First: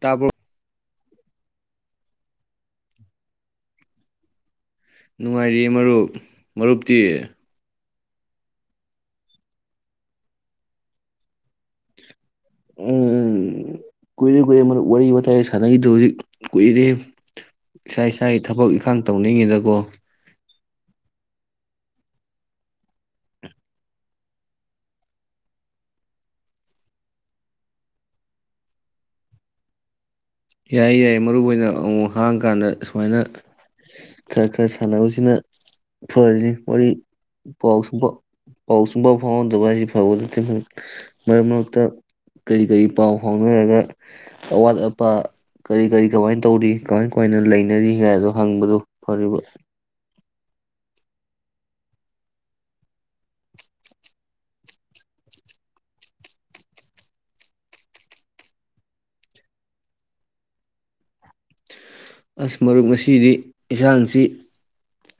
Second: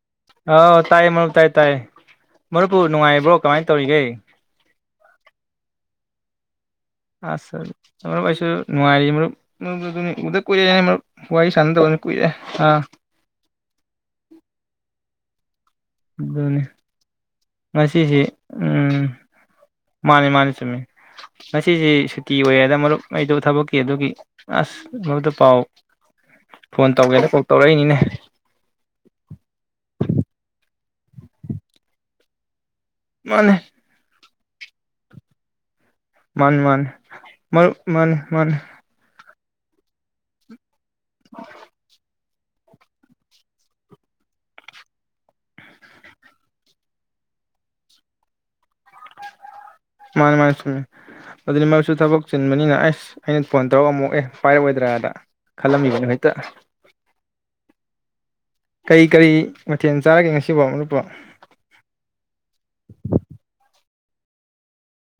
ꯇꯥꯕ꯭ꯔꯣ ꯑꯥꯎ ꯇꯥꯏ ꯃꯔꯨꯞ ꯇꯥꯏ ꯇꯥꯏ ꯃꯔꯨꯞꯄꯨ ꯅꯨꯡꯉꯥꯏꯕ꯭ꯔꯣ ꯀꯃꯥꯏꯅ ꯇꯧꯔꯤꯒꯦ ꯅꯨꯡꯉꯥꯏꯔꯤ ꯃꯔꯨꯞ ꯃꯔꯨꯞꯇꯤ ꯑꯁ ꯃꯔꯨꯞ ꯑꯩꯁꯨ ꯅꯨꯡꯉꯥꯏꯔꯤ ꯃꯔꯨꯞ ꯃꯔꯨꯞ ꯑꯗꯨꯅꯤ ꯎꯗ ꯀꯨꯏꯔꯦ ꯃꯔꯨꯞ ꯋꯥꯔꯤ ꯁꯥꯟꯅ ꯇꯧꯧꯕꯅꯤ ꯀꯨꯏꯔꯦ ꯑꯥ ꯎꯝ ꯎꯝ ꯀꯏꯦ ꯀꯨꯏ ꯃꯔꯨꯞ ꯋꯥ ꯁꯥꯟꯅꯒꯤꯗꯨ ꯍꯧꯖꯤꯛ ꯑꯗꯨꯅꯤ ꯀꯨꯏꯔꯦ ꯏꯁꯥ ꯉꯁꯤꯁꯤ ꯏꯁꯥꯒꯤ ꯊꯕꯛ ꯏꯪꯈꯥꯡ ꯎꯝ ꯇꯧꯅꯤꯡꯉꯤꯗꯀꯣ ꯃꯥꯅꯤ ꯃꯥꯅꯤ ꯆꯨꯝꯃꯤ ꯉꯁꯤꯁꯤ ꯁꯨꯇꯤ ꯑꯣꯏꯦꯗ ꯃꯔꯨꯞ ꯑꯩꯗꯣ ꯊꯕꯛꯀꯤ ꯑꯗꯨꯒꯤ ꯑꯁ ꯃꯔꯨꯠꯇ ꯄꯥꯎ ꯐꯣꯟ ꯇꯧꯒꯦꯗ ꯀꯥꯎ ꯇꯧꯔꯛꯏꯅꯤꯅꯦ ꯌꯥꯏ ꯌꯥꯏ ꯃꯔꯨ ꯑꯣꯏꯅ ꯑꯃꯨꯛ ꯍꯥꯡ ꯀꯥꯟꯗ ꯁꯨꯃꯥꯏꯅ ꯃꯥꯅꯦ ꯈꯔ ꯈꯔ ꯁꯥꯟꯅꯕꯁꯤꯅ ꯐꯔꯅꯤ ꯃꯥꯅꯤ ꯃꯥꯅꯤ ꯃꯔꯨꯄ ꯃꯔꯨꯞ ꯄꯥꯎ ꯁꯨꯝꯕ ꯃꯥꯅꯤ ꯃꯥꯅꯤ ꯄꯥꯎ ꯁꯨꯝ ꯄꯥꯎ ꯍꯣꯟꯗ ꯋꯥꯔꯤ ꯈꯔ ꯈ ꯂꯤ ꯃꯔꯛ ꯃꯔꯛꯇ ꯀꯔꯤ ꯀꯔꯤ ꯄꯥꯎ ꯐꯥꯎꯅꯔꯒ ꯑꯋꯥꯠ ꯑꯄꯥ ꯀꯔꯤ ꯀꯔꯤ ꯀꯃꯥꯏꯅ ꯇꯧꯔꯤ ꯀꯃꯥꯏ ꯀꯃꯥꯏꯅ ꯂꯩꯅꯔꯤꯒꯗꯣ ꯍꯪꯕꯗꯨ ꯐꯔꯤꯕ ꯃꯥꯅꯤ ꯃꯥꯅꯤ ꯁꯨꯝꯃꯦ ꯑꯗꯨꯗꯤ ꯃꯔꯗꯨꯁꯨ ꯊꯕꯛ ꯆꯤꯟꯕꯅꯤꯅ ꯑꯁ ꯑꯩꯅ ꯐꯣꯟ ꯇꯧꯔꯛꯕ꯭ꯔꯣ ꯑꯃꯨꯛ ꯑꯦ ꯄꯥꯏꯔꯛ ꯑꯣꯏꯗ꯭ꯔꯥꯗ ꯈꯜꯂꯝꯃꯤꯅꯦ ꯀꯔꯤ ꯀꯔꯤ ꯃꯊꯦꯜ ꯆꯥꯔꯒꯦ ꯉꯁꯤꯕꯨ ꯃꯔꯨꯞꯄꯨ ꯑꯁ ꯃꯔꯨꯞ ꯉꯁꯤꯗꯤ ꯏꯟꯁꯥꯡꯁꯤ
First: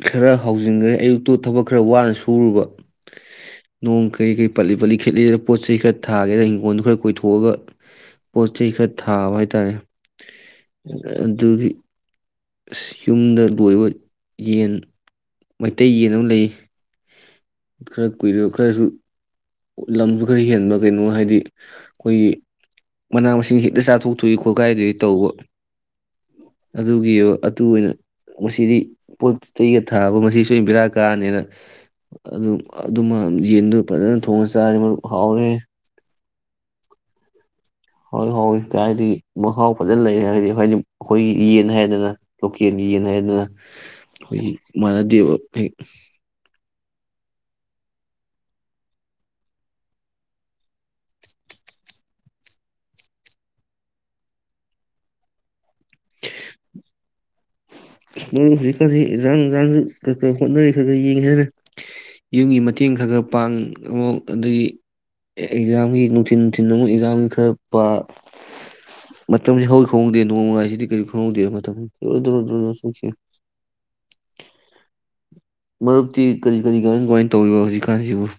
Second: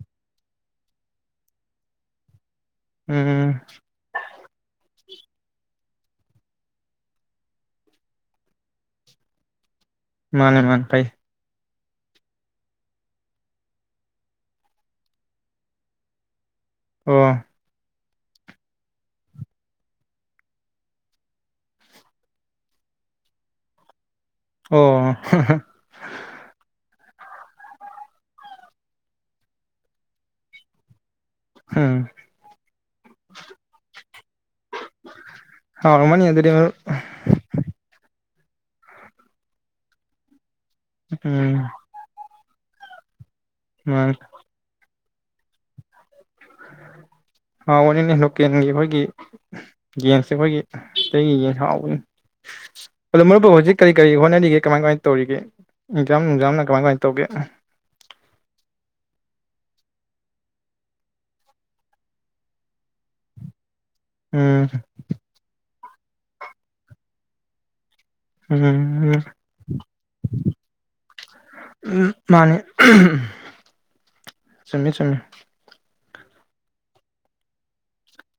ꯈꯔ ꯍꯥꯎꯖꯤꯟꯈ꯭ꯔꯦ ꯑꯌꯨꯛꯇꯨ ꯊꯕꯛ ꯈꯔ ꯋꯥꯅ ꯁꯨꯔꯨꯕ ꯎꯝ ꯅꯣꯡ ꯀꯩ ꯀꯩ ꯄꯠꯂꯤ ꯄꯠꯂꯤ ꯈꯦꯠꯂꯤꯗ ꯄꯣꯠ ꯆꯩ ꯈꯔ ꯊꯥꯒꯦꯅ ꯍꯤꯡꯒꯣꯟꯜꯗꯨ ꯈꯔ ꯀꯣꯏꯊꯣꯛꯑꯒ ꯄꯣꯠ ꯆꯩ ꯈꯔ ꯊꯥꯕ ꯍꯥꯏꯇꯥꯔꯦ꯫ ꯃꯥꯅꯦ ꯃꯥꯅꯦ ꯐꯩ ꯑꯗꯨꯒꯤ ꯑꯁ ꯌꯨꯝꯗ ꯂꯣꯏꯕ ꯌꯦꯟ ꯃꯩꯇꯩ ꯌꯦꯟ ꯑꯃ ꯂꯩ꯫ ꯍ ꯈꯔ ꯀꯨꯏꯔ ꯈꯔꯖꯨ ꯂꯝꯁꯨ ꯈꯔ ꯍꯦꯟꯕ ꯀꯩꯅꯣ ꯍꯥꯏꯗꯤ ꯑꯩꯈꯣꯏꯒꯤ ꯃꯅꯥ ꯃꯁꯤꯡ ꯍꯦꯛꯇ ꯆꯥꯊꯣꯛ ꯇꯨꯏ ꯈꯣꯠꯀꯥꯏꯗꯨꯏ ꯑꯣ ꯇꯧꯕ꯫ [inaudible] ꯑꯗꯨꯒꯤ ꯑꯗꯨ ꯑꯣꯏꯅ ꯃꯁꯤꯗꯤ ꯄꯣꯠ ꯆꯩꯒ ꯊꯥꯕ ꯃꯁꯤ ꯁꯣꯏ ꯕꯦꯔꯥ ꯀꯥꯔ ꯅꯦꯅ ꯎꯝ ꯑꯗꯨꯝ ꯑꯗꯨꯃ ꯌꯦꯟꯗꯣ ꯐꯖꯅ ꯊꯣꯡꯉ ꯆꯥꯔꯦ ꯃꯔꯨꯞ ꯍꯥꯎꯔꯦꯍꯦ꯫ ꯍꯥꯎꯔꯝꯃꯅꯤ ꯑꯗꯨꯗꯤ ꯃꯔꯨꯞ ꯍꯣꯏ ꯍꯥꯎꯋꯦ ꯇꯥꯎ ꯍꯥꯏꯗꯤ ꯃꯍꯥꯎ ꯐꯖꯅ ꯂꯩꯔꯦ ꯍꯥꯏꯗꯤ ꯑꯩꯈꯣꯏꯗꯤ ꯑꯈꯣꯏꯒꯤ ꯎꯝ ꯌꯦꯟ ꯍꯥꯏꯔꯦꯗꯅ꯫ ꯂꯣꯀꯦꯟꯒꯤ ꯌꯦꯟ ꯍꯥꯏꯔꯦꯗꯅ꯫ ꯃꯥꯅꯦ ꯈꯣꯏꯒꯤ ꯃꯥꯅꯗ ꯗꯕ ꯐꯩ ꯍꯥꯎꯕꯅꯤꯅꯦ ꯂꯣꯀꯦꯟꯒꯤ ꯑꯩꯈꯣꯏꯒꯤ ꯌꯦꯟꯁꯦ ꯑꯩꯈꯣꯏꯒꯤ ꯇꯩꯒꯤ ꯌꯦꯟ ꯍꯥꯎꯕꯅꯤ ꯑꯗꯣ ꯃꯔꯨꯞꯄꯨ ꯍꯧꯖꯤꯛ ꯀꯔꯤ ꯀꯔꯤ ꯍꯣꯠꯅꯔꯤꯒꯦ ꯀꯃꯥꯏ ꯀꯃꯥꯏ ꯇꯧꯔꯤꯒꯦ? ꯏꯛꯖꯥꯝ ꯅꯨꯡꯖꯤꯝꯅ ꯀꯃꯥꯏ ꯀꯃꯥꯏ ꯇꯧꯒꯦ? ꯍꯧꯖꯤꯛꯀꯥꯟꯁꯤ ꯏꯟꯖꯥꯡ ꯅꯨꯡꯖꯥꯡ ꯀꯩ ꯀꯩ ꯍꯣꯠꯅꯔꯤ ꯈꯔ ꯈꯔ ꯌꯦꯡꯉꯦ ꯍꯥꯏꯅ ꯌꯨꯝꯒꯤ ꯃꯇꯦꯡ ꯈꯔ ꯈꯔ ꯄꯥꯡ ꯑꯃꯛ ꯑꯗꯒꯤ ꯎꯝ ꯑꯦꯛꯖꯥꯝ ꯒꯤ ꯅꯨꯡꯊꯤꯟ ꯅꯨꯡꯊꯤꯟ ꯑꯃꯛ ꯏꯟꯖꯥꯡ ꯈꯔ ꯄ ꯎꯝ ꯎꯝ ꯃꯇꯝꯖꯦ ꯍꯧꯒꯤ ꯈꯪꯍꯧꯗꯦ ꯅꯣꯡꯃꯒꯥꯏꯖꯤꯗꯤ ꯀꯔꯤꯝ ꯈꯪꯍꯧꯗꯦ ꯃꯇꯝ ꯗꯣꯔꯣ ꯗꯣꯔꯣ ꯗꯣꯔꯣ ꯗꯣꯔꯣ ꯆꯠ ꯁꯃꯦ ꯁꯃꯦ ꯃꯔꯨꯞꯇꯤ ꯀꯔꯤ ꯀꯔꯤ ꯀꯃꯥꯏ ꯀꯃꯥꯏꯅ ꯇꯧꯔꯤꯕ ꯍꯧꯖꯤꯛꯀꯥꯟꯖꯤꯕꯨ?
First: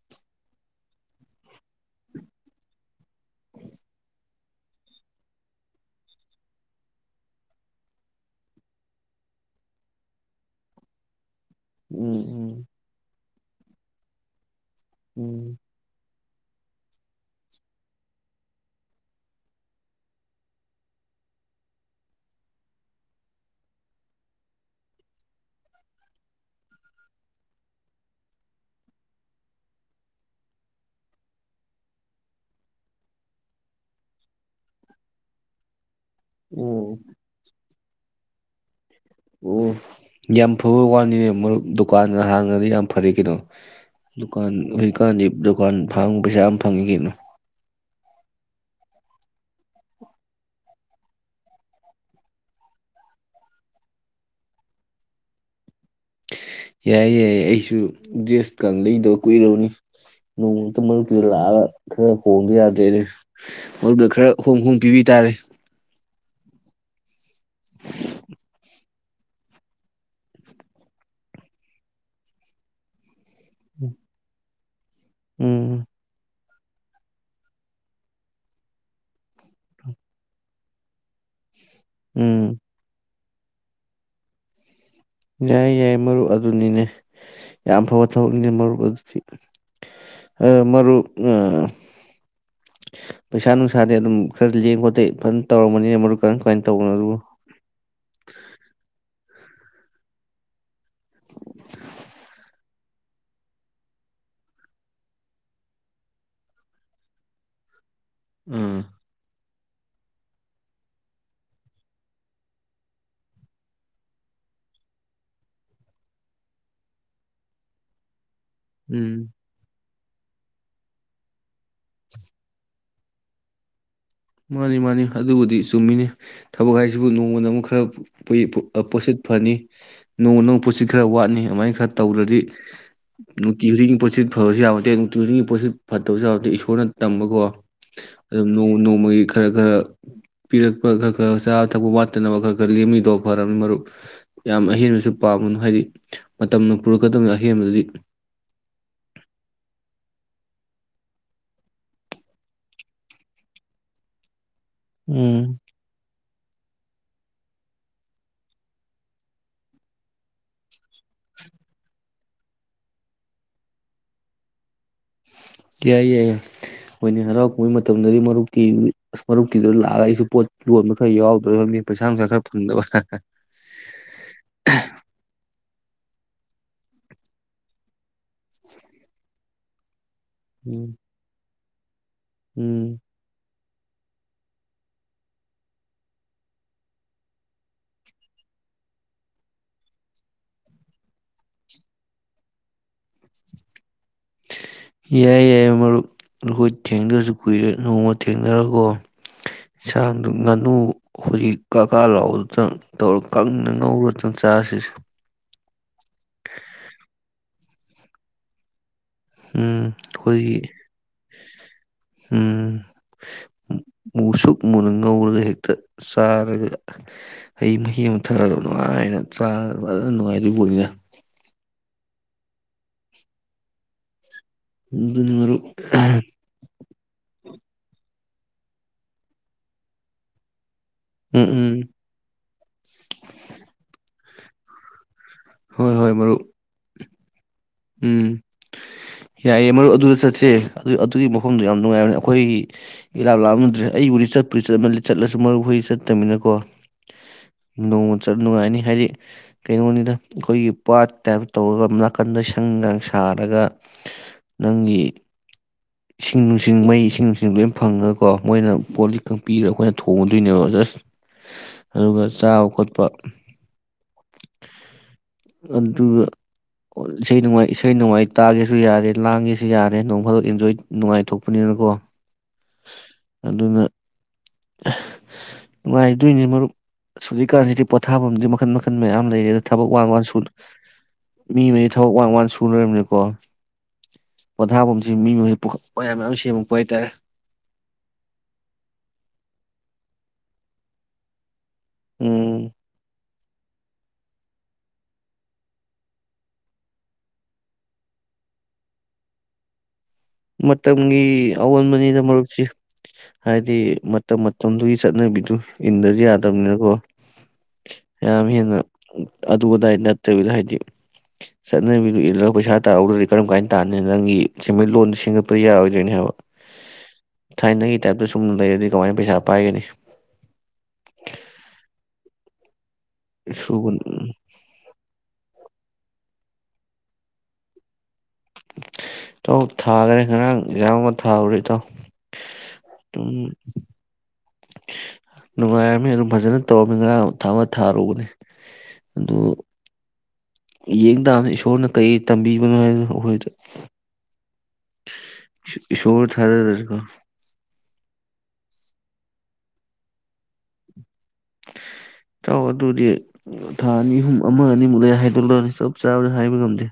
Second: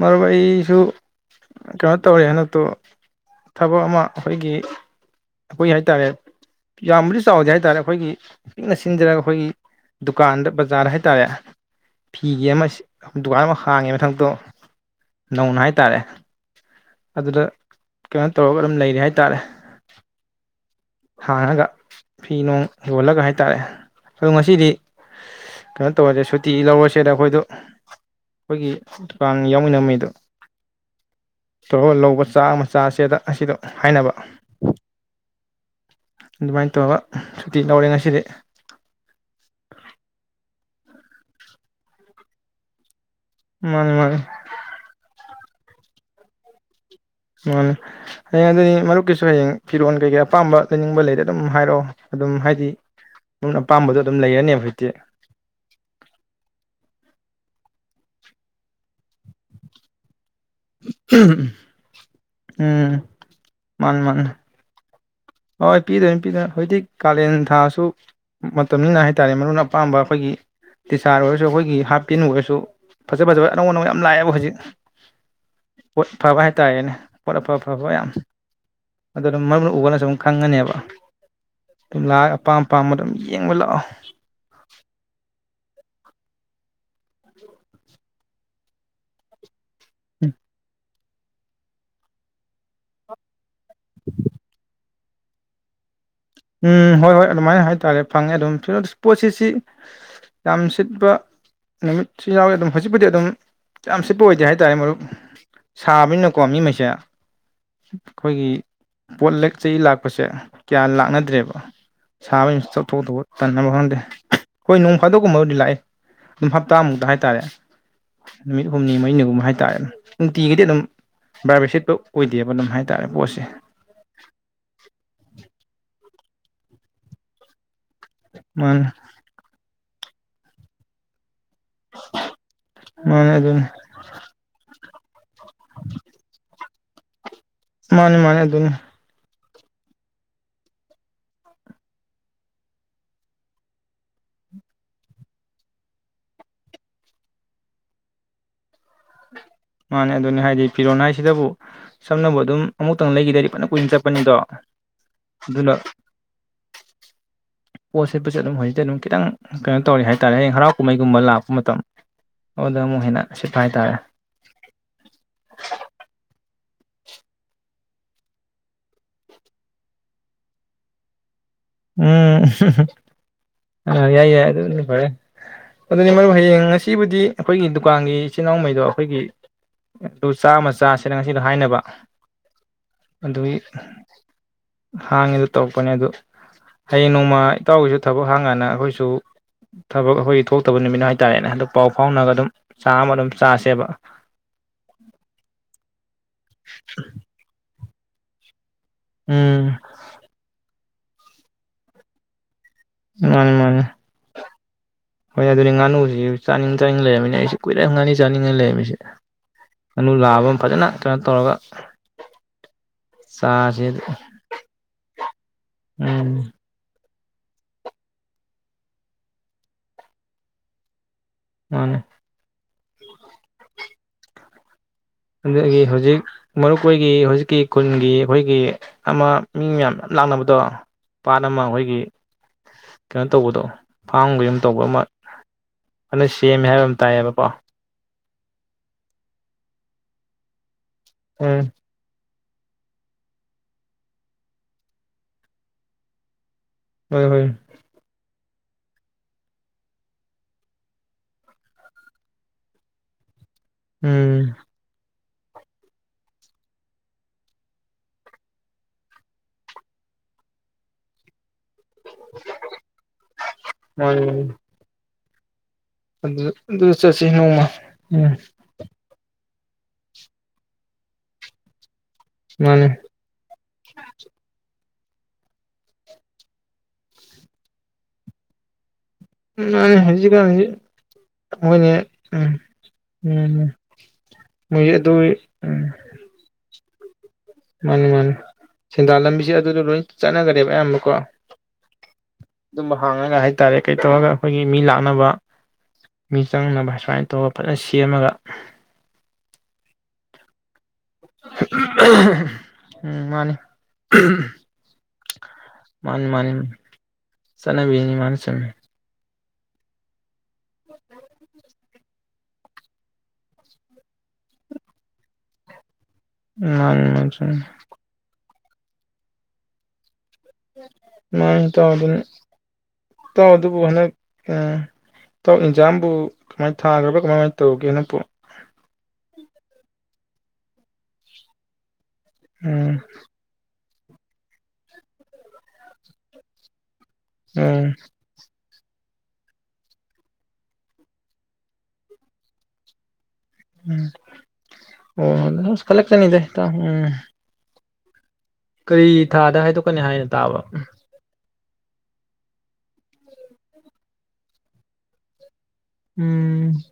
ꯃꯔꯨꯞ ꯑꯩꯁꯨ ꯀꯩꯅꯣ ꯇꯧꯔꯦ ꯍꯟꯗꯛꯇꯣ ꯊꯕꯛ ꯑꯃ ꯑꯩꯈꯣꯏꯒꯤ ꯑꯩꯈꯣꯏꯒꯤ ꯍꯥꯏ ꯇꯥꯔꯦ ꯌꯥꯝꯕꯨꯗꯤ ꯆꯥꯎꯗꯦ ꯍꯥꯏ ꯇꯥꯔꯦ ꯑꯩꯈꯣꯏꯒꯤ ꯄꯤꯛꯅ ꯁꯤꯟꯖꯔꯒ ꯑꯩꯈꯣꯏꯒꯤ ꯗꯨꯀꯥꯟꯗ ꯕꯖꯥꯔꯗ ꯍꯥꯏ ꯇꯥꯔꯦ ꯎꯝ ꯎꯝ ꯗꯨꯀꯥꯟ ꯑꯃ ꯍꯥꯡꯉꯦ ꯃꯊꯛꯇꯣ ꯎꯝ ꯅꯧꯅ ꯍꯥꯏꯇꯥꯔꯦ ꯑꯗꯨꯗ ꯀꯩꯅꯣ ꯇꯧꯔꯒ ꯑꯗꯨꯝ ꯂꯩꯔꯤ ꯍꯥꯏ ꯇꯥꯔꯦ ꯍꯥꯡꯉꯒ ꯐꯤ ꯅꯨꯡ ꯌꯣꯜꯂꯒ ꯍꯥꯏ ꯇꯥꯔꯦ ꯑꯗꯣ ꯉꯁꯤꯗꯤ ꯀꯩꯅꯣ ꯇꯧꯔꯁꯦ ꯁꯨꯇꯤ ꯂꯧꯔꯁꯦꯗ ꯑꯩꯈꯣꯏꯗ ꯑꯩꯈꯣꯏꯒꯤ ꯗꯨꯀꯥꯟ ꯌꯥꯎꯃꯤꯟꯅ ꯃꯤꯗꯨ ꯇꯔꯣ ꯂꯧꯕ ꯆꯥꯛ ꯃꯆꯥꯁꯦꯗ ꯑꯁꯤꯗꯣ ꯍꯥꯏꯅꯕ ꯎꯝ ꯑꯗꯨꯃꯥꯏꯅ ꯇꯧꯔꯒ ꯑꯣ ꯁꯨꯇꯤ ꯂꯧꯔꯦ ꯉꯁꯤ ꯁꯤꯗꯤ ꯑꯣ ꯌꯥꯝ ꯐꯕ ꯋꯥꯅꯤꯅꯦ ꯃꯔꯨꯞ ꯗꯨꯀꯥꯟ ꯍꯥꯡꯉꯗꯤ ꯌꯥꯝ ꯐꯔꯦ ꯀꯩꯅꯣ ꯃꯥꯅꯤ ꯃꯥꯅꯤ ꯗꯨꯀꯥꯟ ꯍꯧꯖꯤꯛꯀꯥꯟꯖꯦ ꯗꯨꯀꯥꯟ ꯐꯥꯡꯕ ꯄꯩꯁꯥ ꯑꯃ ꯐꯪꯉꯤ ꯀꯩꯅꯣ ꯎ ꯍꯌꯦꯡ ꯑꯗꯨꯗꯤ ꯃꯔꯨꯞꯀꯤꯁꯨ ꯍꯌꯦꯡ ꯐꯤꯔꯣꯟꯜ ꯀꯩꯀꯩ ꯑꯄꯥꯝꯕ ꯂꯩꯅꯤꯡꯕ ꯂꯩꯔ ꯑꯗꯨꯝ ꯍꯥꯏꯔꯛꯑꯣ ꯑꯗꯨꯝ ꯍꯥꯏꯗꯤ ꯃ ꯑꯄꯥꯝꯕꯗꯣ ꯑꯗꯨꯝ ꯂꯩꯔꯅꯦꯕ ꯍꯧꯖꯤꯛꯇꯤ ꯌꯥꯏ ꯌꯥꯏꯌꯦ ꯑꯩꯁꯨ ꯗ꯭ꯔꯦꯁꯀ ꯂꯩꯗꯕ ꯀꯨꯏꯔꯕꯅꯤ ꯅꯣꯡꯃꯨꯛꯇ ꯃꯔꯨꯞꯛꯇꯨꯗ ꯂꯥꯛꯑꯒ ꯈꯔ ꯍꯣꯡꯕ ꯌꯥꯗꯦꯅꯦ ꯎꯝ ꯃꯥꯅꯤ ꯃꯔꯨꯞꯛꯇ ꯃꯥꯅꯤ ꯈꯔ ꯍꯣꯡ ꯍꯣꯡ ꯄꯤꯕꯤ ꯇꯥꯔꯦ ꯍꯣꯏ ꯄꯤꯗꯅꯤ ꯍꯥꯄꯤꯗ ꯍꯧꯖꯤꯛ ꯀꯥꯂꯦꯟ ꯊꯥꯁꯨ ꯃꯇꯝꯅꯤꯅ ꯍꯥꯏꯇꯥꯥꯔꯦ ꯃꯔꯨ ꯑꯣꯏꯅ ꯑꯄꯥꯝꯕ ꯑꯩꯈꯣꯏꯒꯤ ꯇꯤꯁꯥꯔ ꯑꯣꯏꯔꯁꯨ ꯑꯩꯈꯣꯏꯒꯤ ꯍꯥꯞꯄꯤꯟ ꯑꯣꯏꯔꯁꯨ ꯐꯖ ꯐꯖꯕ ꯑꯅꯧ ꯑꯅꯧꯕ ꯌꯥꯝ ꯂꯥꯛꯑꯦꯕ ꯍꯧꯖꯤꯛ ꯎꯝ ꯐꯕ ꯍꯥꯏ ꯍꯥꯏ ꯇꯔꯦꯅꯦ ꯄꯣꯠ ꯑꯐ ꯑꯐꯕ ꯌꯥꯝ ꯑꯗꯨꯅ ꯃꯔꯨꯞ ꯎꯕꯅ ꯁꯨꯝ ꯈꯪꯉꯅꯦꯕ ꯂꯥꯛ ꯎꯝ ꯑꯄꯥꯝ ꯄꯄꯥꯝꯕ ꯌꯦꯡꯕ ꯂꯥꯛꯑꯣ ꯌꯥꯏ ꯌꯥꯏ ꯃꯔꯨꯞ ꯑꯗꯨꯅꯤꯅꯦ ꯌꯥꯝ ꯐꯕ ꯊꯕꯛꯅꯤꯅꯦ ꯃꯔꯨꯞ ꯑꯗꯨꯗꯤ ꯑ ꯃꯔꯨꯞ [unintelligible] ꯄꯩꯁꯥ ꯅꯨꯡꯁꯥꯗꯤ ꯑꯗꯨꯝ ꯈꯔꯗꯤ ꯌꯦꯡꯕꯗꯤ ꯐꯟ ꯇꯧꯔꯝꯃꯅꯤꯅ ꯃꯔꯨꯛ ꯎꯝ ꯍꯣꯏ ꯍꯣꯏ ꯑꯗꯨꯃꯥꯏꯅ ꯍꯥꯏꯇꯥꯔꯦ ꯐꯪꯉꯦ ꯑꯗꯨꯝ ꯄꯣꯠꯁꯤ ꯁꯤ ꯌꯥꯝ ꯁꯤꯠꯄ ꯅꯨꯃꯤꯠꯁꯨ ꯌꯥꯏ ꯑꯗꯨꯝ ꯍꯧꯖꯤꯛꯄꯨꯗꯤ ꯑꯗꯨꯝ ꯌꯥꯝ ꯁꯤꯠꯄ ꯑꯣꯏꯗꯦ ꯍꯥꯏꯇꯥꯔꯦ ꯃꯔꯨꯞ ꯁꯥꯕꯅꯤꯅꯀꯣ ꯃꯤꯉꯩꯁꯦ ꯑꯩꯈꯣꯏꯒꯤ ꯎꯝ ꯄꯣꯠꯂꯦꯛ ꯆꯩ ꯂꯥꯛꯄꯁꯦ ꯀꯌꯥ ꯂꯥꯛꯅ ꯅꯠꯇ꯭ꯔꯦꯕ ꯁꯥꯕ ꯆꯊꯣꯛ ꯇꯕ ꯈꯪꯗꯦ ꯍꯣꯏ ꯅꯣꯡ ꯐꯥꯗꯣꯛꯀꯨꯝꯕꯕꯨꯗꯤ ꯂꯥꯛꯏ ꯑꯗꯨꯝ ꯍꯞꯇꯥꯃꯨꯛꯇ ꯍꯥꯏꯇꯥꯔꯦ ꯅꯨꯃꯤꯠ ꯍꯨꯝꯅꯤ ꯎꯝ ꯃꯔꯤꯅꯤꯒꯨꯝꯕ ꯍꯥꯏꯇꯥꯔꯦ ꯅꯨꯡꯇꯤꯒꯤꯗꯤ ꯑꯗꯨꯝ ꯕꯥꯕꯦꯠꯁꯤꯠ ꯄ ꯑꯣꯏꯗꯦꯕ ꯅꯝꯍꯥꯏ ꯍꯥꯏꯇꯥꯔꯦ ꯄꯣꯠꯁꯦ ꯃꯥꯅꯤ ꯃꯥꯅꯤ ꯑꯗꯨꯕꯨꯗꯤ ꯆꯨꯝꯃꯤꯅꯤ ꯊꯕꯛ ꯍꯥꯏꯁꯤꯕꯨ ꯅꯣꯡꯃꯗ ꯑꯃꯨꯛ ꯈꯔ ꯃꯥꯅꯤ ꯄꯣꯠꯁꯤꯠ ꯐꯅꯤ ꯅꯣꯡꯃ ꯅꯣꯡ ꯄꯨꯠꯁꯤ ꯈꯔ ꯋꯥꯠꯅꯤ ꯑꯗꯨꯃꯥꯏꯅ ꯈꯔ ꯇꯧꯗ꯭ꯔꯗꯤ ꯃꯥꯅꯦ ꯑꯗꯨꯅꯤ ꯅꯨꯡꯇꯤ ꯈꯨꯗꯤꯡꯒꯤ ꯄꯣꯠꯁꯤꯠ ꯐꯕꯁꯨ ꯌꯥꯕ ꯅꯠꯇꯦ ꯇꯨꯔꯤꯁꯟꯒꯤ ꯄꯣꯠꯁꯤ ꯐꯠꯇꯕꯁꯨ ꯌꯥꯎꯔꯗꯗꯤ ꯏꯁꯣꯔꯅ ꯇꯝꯕꯀꯣ ꯃꯥꯅꯤ ꯃꯥꯅꯤ ꯑꯗꯨꯝ ꯑꯗꯨꯅꯤ ꯅꯣꯡꯃ ꯅꯣꯡꯃꯒꯤ ꯈꯔ ꯈꯔ ꯄꯤꯔꯛꯄ ꯈꯔ ꯈꯔ ꯆꯥꯕ ꯊꯛꯄ ꯋꯥꯠꯇꯅꯕ ꯈꯔ ꯈꯔ ꯂꯦꯝꯃꯤꯗꯣ ꯐꯅꯤ ꯃꯔꯨꯞ ꯌꯥꯝ ꯑꯍꯦꯟꯕꯁꯨ ꯄꯥꯝꯝꯕꯅꯨ ꯍꯥꯏꯗꯤ ꯃꯇꯝꯅ ꯄꯨꯔꯛꯀꯗꯕꯅꯤ ꯑꯍꯦꯟꯕꯗꯗꯤ ꯃꯥꯅꯦ ꯑꯗꯨꯅꯦ ꯍꯥꯏꯗꯤ ꯐꯤꯔꯣꯟ ꯍꯥꯏꯁꯤꯗꯕꯨ ꯁꯝꯅꯕꯨ ꯑꯗꯨꯝ ꯑꯃꯨꯛꯇꯪ ꯂꯩꯈꯤꯗꯗꯤ ꯄꯨꯟꯅ ꯀꯨꯏꯅ ꯆꯠꯄꯅꯤꯗꯣ ꯎꯝ ꯑꯗꯨꯅ ꯄꯣꯠ ꯁꯤꯠꯄꯁꯨ ꯑꯗꯨꯝ ꯍꯧꯖꯤꯛꯇꯤ ꯑꯗꯨꯝ ꯈꯤꯇꯪ ꯀꯩꯅꯣ ꯇꯧꯔꯤ ꯍꯥꯏ ꯇꯔꯦ ꯍꯌꯦꯡ ꯍꯔꯥꯎ ꯀꯨꯝꯍꯩꯒꯨꯝꯕ ꯂꯥꯛꯄ ꯃꯇꯝ ꯑꯗꯨꯗ ꯑꯃꯨꯛ ꯍꯦꯟꯅ ꯁꯤꯠꯄ ꯍꯥꯏ ꯇꯥꯔꯦ ꯌꯥꯏ ꯌꯥꯏ ꯍꯣꯏꯅꯦ ꯍꯔꯥꯎ ꯀꯨꯍꯩ ꯃꯇꯝꯗꯗꯤ ꯃꯔꯨꯞꯀꯤ ꯃꯔꯨꯞꯀꯤꯗꯨ ꯂꯥꯛꯑꯒ ꯑꯩꯁꯨ ꯄꯣꯠ ꯌꯣꯟꯕ ꯈꯔ ꯌꯥꯎꯕ ꯎꯝ [unintelligible] ꯌꯥꯏ ꯌꯥꯏ ꯑꯗꯨꯗꯤ ꯐꯔꯦ ꯑꯗꯨꯅꯤ ꯃꯔꯨ ꯍꯌꯦꯡ ꯉꯁꯤꯕꯨꯗꯤ ꯑꯩꯈꯣꯏꯒꯤ ꯗꯨꯀꯥꯟꯒꯤ ꯏꯆꯤꯜ ꯏꯅꯥꯎꯃꯩꯗꯣ ꯑꯩꯈꯣꯏꯒꯤ ꯑꯗꯨ ꯆꯥꯝꯃ ꯎꯝ ꯆꯁꯤꯅ ꯉꯁꯤꯗꯣ ꯍꯥꯏꯅꯕ [inaudible] ꯎꯝ ꯍꯥꯡꯉꯤ ꯑꯗꯨ ꯇꯧꯔꯛꯄꯅꯦ ꯑꯗꯨ ꯍꯌꯦꯡ ꯅꯣꯡꯃ ꯏꯇꯥꯎꯒꯤꯁꯨ ꯊꯕꯛ ꯍꯥꯡꯉꯥꯟꯅ ꯑꯩꯈꯣꯏꯁꯨ ꯊꯕꯛ ꯑꯩꯈꯣꯏꯒꯤ ꯊꯣꯛꯇꯕ ꯅꯨꯃꯤꯠꯅ ꯍꯥꯏꯇꯥꯔꯦꯅꯦ ꯍꯟꯗꯛ ꯄꯥꯎ ꯐꯥꯎꯅꯒ ꯑꯗꯨꯝ ꯆꯥꯛ ꯑꯃ ꯑꯗꯨꯝ ꯆꯥꯁꯦꯕ ꯌꯥꯏ ꯌꯥꯏ ꯃꯔꯨꯞ ꯑꯩꯈꯣꯏ ꯊꯦꯡꯗ꯭ꯔꯁꯨ ꯀꯨꯏꯔꯦ ꯅꯣꯡꯃ ꯊꯦꯡꯅꯔꯀꯣ ꯎꯝ ꯌꯦꯟꯁꯥꯡꯗꯨ ꯉꯥꯅꯨ ꯍꯧꯖꯤꯛ ꯀꯀꯥ ꯂꯥꯛꯑꯣꯗꯣ ꯇꯧ ꯃꯥꯅꯤ ꯀꯪꯅ ꯉꯧꯔ ꯆꯪ ꯆꯥꯁꯤꯁꯦ ꯑ ꯉꯥꯅꯨꯁꯤ ꯆꯥꯅꯤꯡ ꯆꯥꯅꯤꯡ ꯂꯩꯔꯝꯃꯤꯅꯦ ꯑꯩꯁꯨ ꯀꯨꯏꯔꯒ ꯉꯥꯅꯤ ꯆꯥꯅꯤꯡꯉꯥꯏ ꯂꯩꯔꯝꯃꯤꯁꯦ ꯎꯝ ꯉꯥꯅꯨ ꯂꯥꯕ ꯑꯩꯈꯣꯏꯒꯤ ꯑꯃ ꯐꯖꯅ ꯀꯩꯅꯣ ꯇꯧꯔꯒ ꯎ ꯆꯥꯁꯦ ꯃꯨꯁꯨꯛ ꯃꯨꯅ ꯉꯧꯔꯒ ꯍꯦꯛꯇ ꯎꯝ ꯆꯥꯔꯒ ꯍꯩ ꯃꯍꯤ ꯑꯃ ꯊꯛꯑꯒ ꯅꯨꯡꯉꯥꯏꯅ ꯆꯥ ꯐꯖꯅ ꯅꯨꯡꯉꯥꯏꯗꯣꯏꯄꯣꯅꯤꯅ ꯃꯥꯅꯦ ꯑꯗꯨꯅꯤ ꯃꯔꯨꯞ ꯑꯗꯒꯤ ꯍꯧꯖꯤꯛ ꯃꯔꯨꯞ ꯈꯣꯏꯒꯤ ꯍꯧꯖꯤꯛꯀꯤ ꯈꯨꯟꯒꯤ ꯑꯩꯈꯣꯏꯒꯤ ꯑꯃ ꯃꯤ ꯃꯌꯥꯝ ꯂꯥꯛꯅꯕꯗꯣ ꯄꯥꯠ ꯎꯝ ꯑꯃ ꯎꯝ ꯑꯩꯈꯣꯏꯒꯤ ꯀꯩꯅꯣ ꯇꯧꯕꯗꯣ ꯐꯥꯝꯒꯌꯥꯝ ꯇꯧꯕ ꯑꯃ ꯍꯣꯏ ꯍꯣꯏ ꯑ ꯃꯔꯨꯞ ꯁꯦꯃꯦ ꯍꯥꯏ ꯇꯥꯏꯌꯦꯕꯀꯣ ꯎꯝ ꯌꯥꯏꯌꯦꯦ ꯃꯔꯨꯞ ꯑꯗꯨꯗ ꯆꯠꯁꯦ ꯑꯗꯨ ꯑꯗꯨꯒꯤ ꯎꯝ ꯃꯐꯝꯗꯨꯣ ꯌꯥꯝ ꯅꯨꯡꯉꯥꯏꯕꯅꯤ ꯑꯩꯈꯣꯏ ꯏꯂꯥꯞ ꯂꯥꯞꯅꯗ꯭ꯔꯦ ꯑꯩꯕꯨꯗꯤ ꯆꯠꯄꯨꯗꯨ ꯆꯠꯂꯁꯨ ꯃꯔꯨ ꯍꯣꯏ ꯆꯠꯇꯃꯤꯅꯀꯣ ꯍꯣꯏ ꯍꯣꯏ ꯅꯣꯡꯃ ꯆꯠ ꯅꯨꯡꯉꯥꯏꯅꯤ ꯍꯥꯏꯗꯤ ꯀꯩꯅꯣꯅꯤꯗ ꯑꯩꯈꯣꯏꯒꯤ ꯄꯥꯠ ꯇꯥꯏꯞ ꯇꯧꯔꯒ ꯅꯥꯀꯟꯗ ꯁꯪꯗꯪ ꯁꯥꯔꯒ ꯎꯝ ꯅꯪꯒꯤ ꯏꯁꯤꯡ ꯅꯨꯡꯁꯤꯡ ꯃꯩ ꯏꯁꯤꯡ ꯅꯨꯡꯁꯤꯡ ꯂꯣꯏ ꯐꯪꯉꯒꯀꯣ ꯃꯣꯏꯅ ꯄꯣꯂꯤꯛꯀ ꯄꯤꯔꯒ ꯑꯩꯈꯣꯏꯅ ꯊꯣꯡꯉꯨꯗꯣꯏꯅꯦꯕ ꯖꯁ ꯑꯗꯨꯒ ꯆꯥꯕ ꯈꯣꯠꯄ ꯃꯥꯅꯤ ꯑꯗꯨꯒ ꯑꯗꯨ ꯑꯗꯨ ꯆꯠꯁꯤ ꯏꯁꯩ ꯅꯣꯡꯃ ꯅꯃꯥꯏ ꯏꯁꯩ ꯅꯣꯡꯉꯥꯏ ꯎꯝ ꯇꯥꯒꯦꯁꯨ ꯌꯥꯔꯦ ꯇꯥꯡꯉꯁꯤ ꯌꯥꯔꯦ ꯅꯣꯡ ꯐꯥꯗꯛ ꯑꯦꯟꯖꯣꯏ ꯅꯨꯡꯉꯥꯏꯊꯣꯛꯄꯅꯤꯅꯀꯣ ꯃꯥꯅꯦ ꯅꯨꯡꯉꯥꯏꯗꯣꯏꯅꯦ ꯃꯔꯨꯞ ꯍꯧꯨꯖꯤꯛꯀꯥꯟꯁꯤꯗꯤ ꯄꯣꯊꯥꯐꯝꯗꯤ ꯃꯈꯟ ꯃꯈꯜ ꯃꯌꯥꯝ ꯂꯩꯔꯦ ꯑ ꯊꯕꯛ ꯃꯥꯅꯤ ꯋꯥ ꯋꯥ ꯁꯨ ꯍꯧꯖꯤꯛꯀꯥꯟꯁꯤ ꯃꯤ ꯃꯩ ꯃꯣꯏꯅꯦ ꯊꯕꯛ ꯋꯥꯡ ꯋꯥꯟ ꯎꯝ ꯁꯨꯅꯔꯕꯅꯤꯀꯣ ꯎꯝ ꯃꯣꯏꯁꯦ ꯄꯣꯊꯥꯐꯝꯁꯤ ꯑꯗꯨ ꯃꯤ ꯃꯈꯩ ꯄꯨꯈ ꯎꯝ ꯃꯌꯥꯝ ꯃꯌꯥꯝ ꯁꯦꯝꯃ ꯑꯣꯏ ꯇꯥꯔꯦ ꯃꯥꯅꯤ ꯃꯥꯅꯤ ꯁꯦꯟꯗꯥꯜ ꯂꯝꯕꯤꯁꯦ ꯑꯗꯨꯗꯣ ꯂꯣꯏ ꯆꯠꯅꯈꯔꯦꯕ ꯑꯌꯥꯝꯕꯀꯣ ꯎꯝ ꯑꯗꯨꯝꯕ ꯍꯥꯡꯉꯒ ꯍꯥꯏꯥꯏ ꯍꯥꯏ ꯇꯥꯔꯦ ꯀꯩ ꯇꯧꯔꯒ ꯑꯩꯈꯣꯏꯒꯤ ꯃꯤ ꯂꯥꯛꯅꯕ ꯃꯤ ꯆꯪꯅꯕ ꯁꯨꯃꯥꯏꯅ ꯇꯧꯔ ꯐꯖꯅ ꯁꯦꯝꯃꯒ ꯃ ꯃꯇꯝꯒꯤ ꯑꯑꯣꯟꯕꯅꯤꯅ ꯃꯔꯨꯞꯁꯤ ꯎꯝ ꯃꯥꯅꯤ ꯍꯥꯏꯗꯤ ꯃꯇꯝ ꯃꯇꯝꯗꯨꯒꯤ ꯆꯠꯅꯕꯤ ꯏꯟꯗꯁꯨ ꯃꯥꯅꯤ ꯃꯥꯅꯤ ꯌꯥꯗꯕꯅꯤꯅꯀꯣ ꯆꯠꯅꯕꯤꯅꯤ ꯃꯥꯅ ꯌꯥꯝ ꯆꯨꯝꯃꯤ ꯍꯦꯟꯅ ꯑꯗꯨ ꯑꯗꯥꯏ ꯅꯠꯇꯕꯤꯗ ꯍꯥꯏꯗꯤ ꯆꯠꯅꯕꯤꯗꯨ ꯏꯜꯂꯒ ꯄꯩꯁꯥ ꯇꯥꯔꯧꯗ꯭ꯔꯗꯤ ꯀꯔꯝ ꯀꯥꯏꯅ ꯇꯥꯅꯤ ꯅꯪꯒꯤ ꯁꯦꯟꯃꯤꯠꯂꯣꯟꯁꯤ ꯁꯤꯡꯒꯄꯔꯤꯎ ꯑꯣꯏꯖꯅꯤ ꯍꯥꯏꯕ ꯃꯥ ꯃꯖ ꯆꯨꯝꯅ ꯂꯩꯔꯗꯤ ꯀꯃꯥꯏꯅ ꯄꯩꯁꯥ ꯄꯥꯏꯒꯅꯤ ꯃꯥ ꯇ ꯑꯗꯨ ꯑꯗꯨꯅ ꯇ ꯑꯗꯨꯕꯨ ꯁꯨꯕ ꯍꯅ ꯑ ꯑꯦꯟꯖꯥꯝꯕꯨ ꯀꯃꯥꯏꯅ ꯊꯥꯈ꯭ꯔꯕꯥ ꯀꯃꯥꯏꯅ ꯇꯧꯒꯦꯅ ꯇꯧ ꯊꯥꯈꯔꯦ ꯉꯔꯥꯡ ꯌꯥꯝꯥꯡ ꯑꯃ ꯊꯥꯔꯔꯤ ꯇꯧ ꯎꯝ ꯅꯨꯡꯉꯥꯏ ꯑꯗꯨꯝ ꯐꯖꯅ ꯇꯧ ꯃ ꯉ꯭ꯔꯥꯡ ꯑꯃꯨ ꯊꯥ ꯑꯃ ꯎꯝ ꯊꯥꯔꯨꯕꯅꯦ ꯑꯗꯣ ꯌꯦꯡ ꯇꯕ ꯏꯁꯣꯔꯅ ꯀꯔꯤ ꯇꯝꯕꯤꯕꯅꯣ ꯍꯥꯏꯕꯗ ꯑꯩꯈꯣꯏꯗ ꯎꯝ ꯑꯣ ꯏꯁꯣꯔ ꯀꯂꯁꯟ ꯏꯗꯇ ꯊꯥꯖꯗ꯭ꯔꯗꯤꯀꯣ ꯎꯝ ꯀꯔꯤ ꯊꯥꯗ ꯍꯥꯏꯗꯣꯛꯀꯅꯤ ꯍꯥꯏꯅ ꯇꯥꯕ ꯇ ꯑꯗꯨꯗꯤ ꯊꯥ ꯑꯅꯤ ꯑꯍꯨꯝ ꯑꯃ ꯑꯅꯤꯃꯨꯛ ꯂꯩ ꯍꯥꯏꯗꯣꯛꯂꯔꯅꯤ ꯆꯞ ꯆꯥꯕꯗ ꯍꯥꯏꯕ ꯎꯝ ꯉꯝꯗꯦ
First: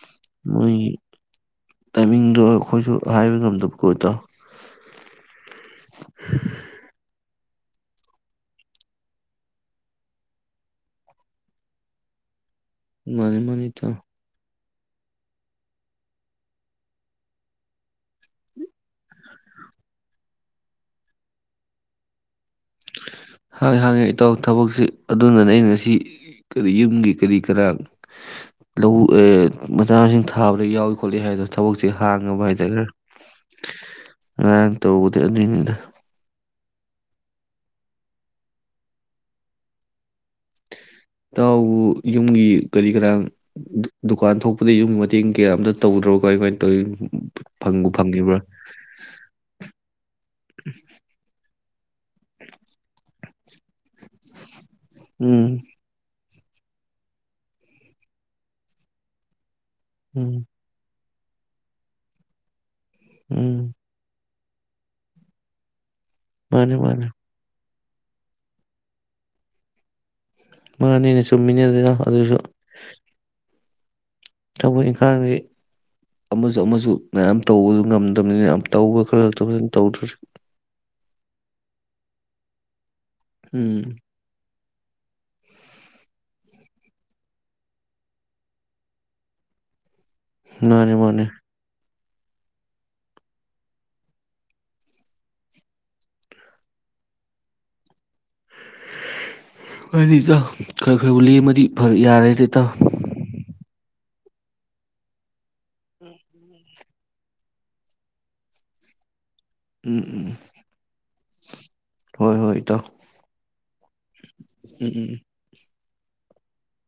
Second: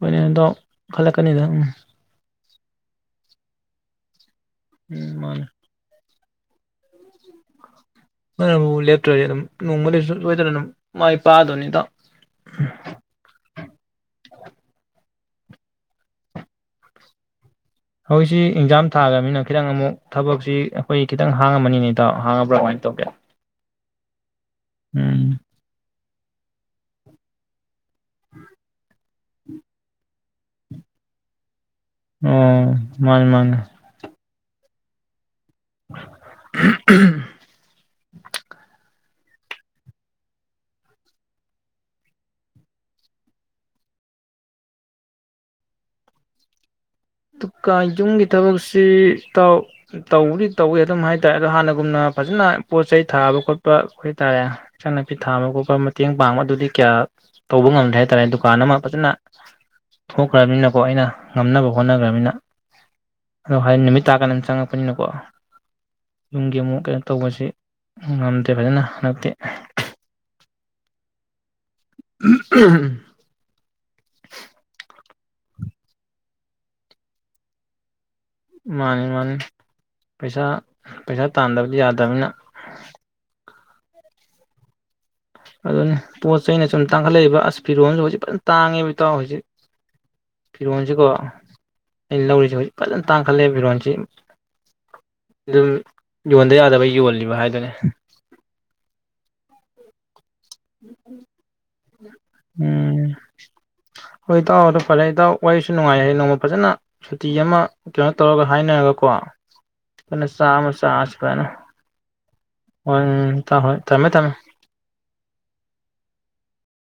ꯍꯣꯏꯅꯦ ꯏꯇꯥꯎ ꯃꯣꯏ ꯈꯜꯂꯛꯀꯅꯤꯗ ꯎꯝ ꯇꯥꯏꯃꯤꯡꯗꯣ ꯑꯩꯈꯣꯏꯁꯨ ꯍꯥꯏꯕ ꯉꯝꯗꯕꯀꯣꯠꯇ ꯎꯝ ꯃꯥꯅꯦ ꯑꯗꯨꯕꯨ ꯂꯦꯞꯇ꯭ꯔꯗꯤ ꯑꯗꯨꯝ ꯅꯣꯡꯃꯗꯁꯨ ꯁꯣꯏꯗꯅ ꯑꯗꯨꯝ ꯃꯥꯏ ꯄꯥꯗꯕꯅꯤꯗ ꯃꯥꯅꯤ ꯃꯥꯅꯤꯇ ꯍꯧꯖꯤꯛꯁꯤ ꯑꯦꯛꯖꯥꯝ ꯊꯥꯈ꯭ꯔꯕꯅꯤꯅ ꯈꯤꯇꯪ ꯑꯃꯨꯛ ꯊꯕꯛꯁꯤ ꯑꯩꯈꯣꯏ ꯈꯤꯇꯪ ꯍꯥꯡꯉꯝꯃꯅꯤꯅꯦꯇꯥꯎ ꯍꯥꯡꯉꯕ꯭ꯔꯥ ꯀꯃꯥꯏꯅ ꯇꯧꯒꯦ ꯍꯪ ꯍꯪꯉꯦ ꯏꯇꯧ ꯊꯕꯛꯁꯤ ꯎꯝ ꯑꯗꯨꯅꯅꯦ ꯑꯩꯅ ꯉꯁꯤ ꯀꯔꯤ ꯌꯨꯝꯒꯤ ꯀꯔꯤ ꯀꯔꯥ ꯃꯇꯆꯥꯁꯤꯡ ꯊꯥꯕꯗ ꯌꯥꯎꯏ ꯈꯣꯠꯂꯤ ꯍꯥꯏꯗ ꯊꯕꯛꯁꯤꯦ ꯍꯥꯡꯉꯕ ꯍꯥꯏꯗ ꯑꯣ ꯃꯥꯅꯤ ꯃꯥꯅꯤ ꯈꯦꯥꯡ ꯇꯧꯕꯗ ꯅꯤꯗ ꯎꯝ ꯏꯥꯎ ꯌꯨꯝꯒꯤ ꯀꯔꯤ ꯀꯔ ꯗꯨꯀꯥꯟ ꯊꯣꯛꯄꯗ ꯌꯨꯝꯒꯤ ꯃꯇꯦꯡ ꯀꯌꯥ ꯑꯃꯇ ꯇꯧꯗ꯭ꯔꯣ ꯀꯥꯏ ꯀꯃꯥꯏꯅ ꯇꯧꯔꯤꯅꯣ ꯑꯗꯨꯒꯗꯨꯀ ꯌꯨꯝꯒꯤ ꯊꯕꯛꯁꯤ ꯇꯧꯔꯤ ꯇꯧꯋꯤ ꯑꯗꯨꯝ ꯍꯥꯏꯇꯥꯔꯦ ꯑꯗꯣ ꯍꯥꯟꯅ ꯎꯝꯅ ꯐꯖꯅ ꯄꯣꯠ ꯆꯩ ꯊꯥꯕꯈꯣꯠꯄ ꯍꯣꯏ ꯇꯥꯗ ꯏꯆꯥ ꯅꯨꯄꯤ ꯊꯥꯕ ꯎꯝ ꯈꯣꯠꯄ ꯃꯇꯦꯡ ꯄꯥꯡꯕ ꯑꯗꯨꯗꯤ ꯀꯌꯥ ꯇꯧꯕ ꯉꯝꯗꯦ ꯍꯥꯏꯇꯥꯔꯦ ꯗꯨꯀꯥꯟ ꯑꯃ ꯐꯖꯅ ꯎꯝ ꯊꯣꯛꯈ꯭ꯔꯕꯅꯤꯅꯀꯣ ꯑꯩꯅ ꯉꯝꯅꯕ ꯍꯣꯠꯅꯒꯔ꯭ꯕꯅꯤꯅꯥ ꯑꯗꯨ ꯍꯥꯏ ꯎꯝ ꯅꯨꯃꯤꯠꯇꯥꯀꯥꯟꯗ ꯆꯪꯉꯛꯄꯅꯤꯅꯥꯀꯣ ꯌꯨꯝꯒꯤ ꯃꯥꯅꯦ ꯑꯃꯨꯛ ꯀꯩꯅꯣ ꯃꯥꯅꯦ ꯇꯧꯕꯁꯤ ꯉꯝꯗꯦ ꯐꯖꯅ ꯍꯟꯗꯛꯇꯤ ꯃꯥꯅꯤꯅꯦ ꯆꯨꯝꯃꯤꯅꯤ ꯑꯗꯨꯅ ꯑꯗꯨꯁꯨ ꯊꯕꯛ ꯏꯪꯈꯥꯡꯗꯤ ꯑꯃꯁꯨ ꯑꯃꯁꯨ ꯃꯌꯥꯝ ꯇꯧꯕ ꯉꯝ ꯑꯗꯨꯅꯤꯅꯦ ꯌꯥꯝ ꯇꯧꯕ ꯃꯥꯅꯤ ꯃꯥꯅꯤ ꯈꯜꯂꯛꯇꯕꯁꯨ ꯇꯧꯗꯔ꯭ꯁꯨ ꯄꯩꯁꯥ ꯄꯩꯁꯥ ꯇꯥꯟꯗꯕꯗꯤ ꯌꯥꯗꯕꯅꯤꯅ ꯎꯝ ꯑꯗꯨꯅꯤ ꯄꯣꯠ ꯆꯩꯩꯅ ꯁꯨꯝ ꯇꯥꯡꯈꯠꯂꯛꯏꯕ ꯑꯁ ꯐꯤꯔꯣꯝꯁꯨ ꯍꯧꯖꯤꯛ ꯐꯖꯅ ꯇꯥꯡꯉꯦꯕ ꯏꯇꯥꯎ ꯍꯧꯖꯤꯛ ꯐꯤꯔꫭꯜ ꯃꯥꯅꯦ ꯁꯦꯀꫭ ꯃꯥꯅꯦ ꯑꯩꯅ ꯂꯧꯔꯤꯁꯦ ꯍꯧꯖꯤꯛ ꯐꯖꯅ ꯇꯥꯡꯈꯠꯂꯦ ꯐꯤꯔꯣꯟꯁꯤ ꯑꯗꯨꯝ ꯌꯣꯟꯗ ꯌꯥꯗꯕꯩ ꯌꯣꯜꯂꯤꯕ ꯍꯥꯏꯗꯨꯅꯦ ꯍꯣꯏꯗ ꯏꯇꯥꯎ ꯈꯔ ꯈꯔꯕꯨ ꯂꯦꯝꯃꯗꯤ ꯐꯔ ꯌꯔꯦꯗꯥ ꯏꯇꯥꯑꯣ ꯎꯝ ꯍꯣꯏ ꯏꯇꯥꯑꯣ ꯑꯗꯨ ꯐꯔꯦ ꯢꯇꯥꯑꯣ ꯋꯥꯔꯤꯍꯁꯨ ꯅꯨꯡꯉꯥꯏ ꯍꯥꯏ ꯅꯣꯡꯃ ꯐꯖꯅ ꯁꯨꯇꯤ ꯑꯃ ꯀꯩꯅꯣ ꯇꯧꯔꯒ ꯍꯥꯏꯅꯔꯒꯀꯣ ꯎꯝ ꯎꯝ ꯀꯩꯅꫭ ꯆꯥ ꯑꯃ ꯆꯁꯤ ꯀꯗꯥꯏꯅꫭ ꯍꯣꯏ ꯍꯣꯏ ꯏꯇꯥꯎ ꯇꯥꯍꯥꯏ ꯊꯝꯃꯦ ꯊꯝꯃꯦ ꯎꯝ ꯎꯝ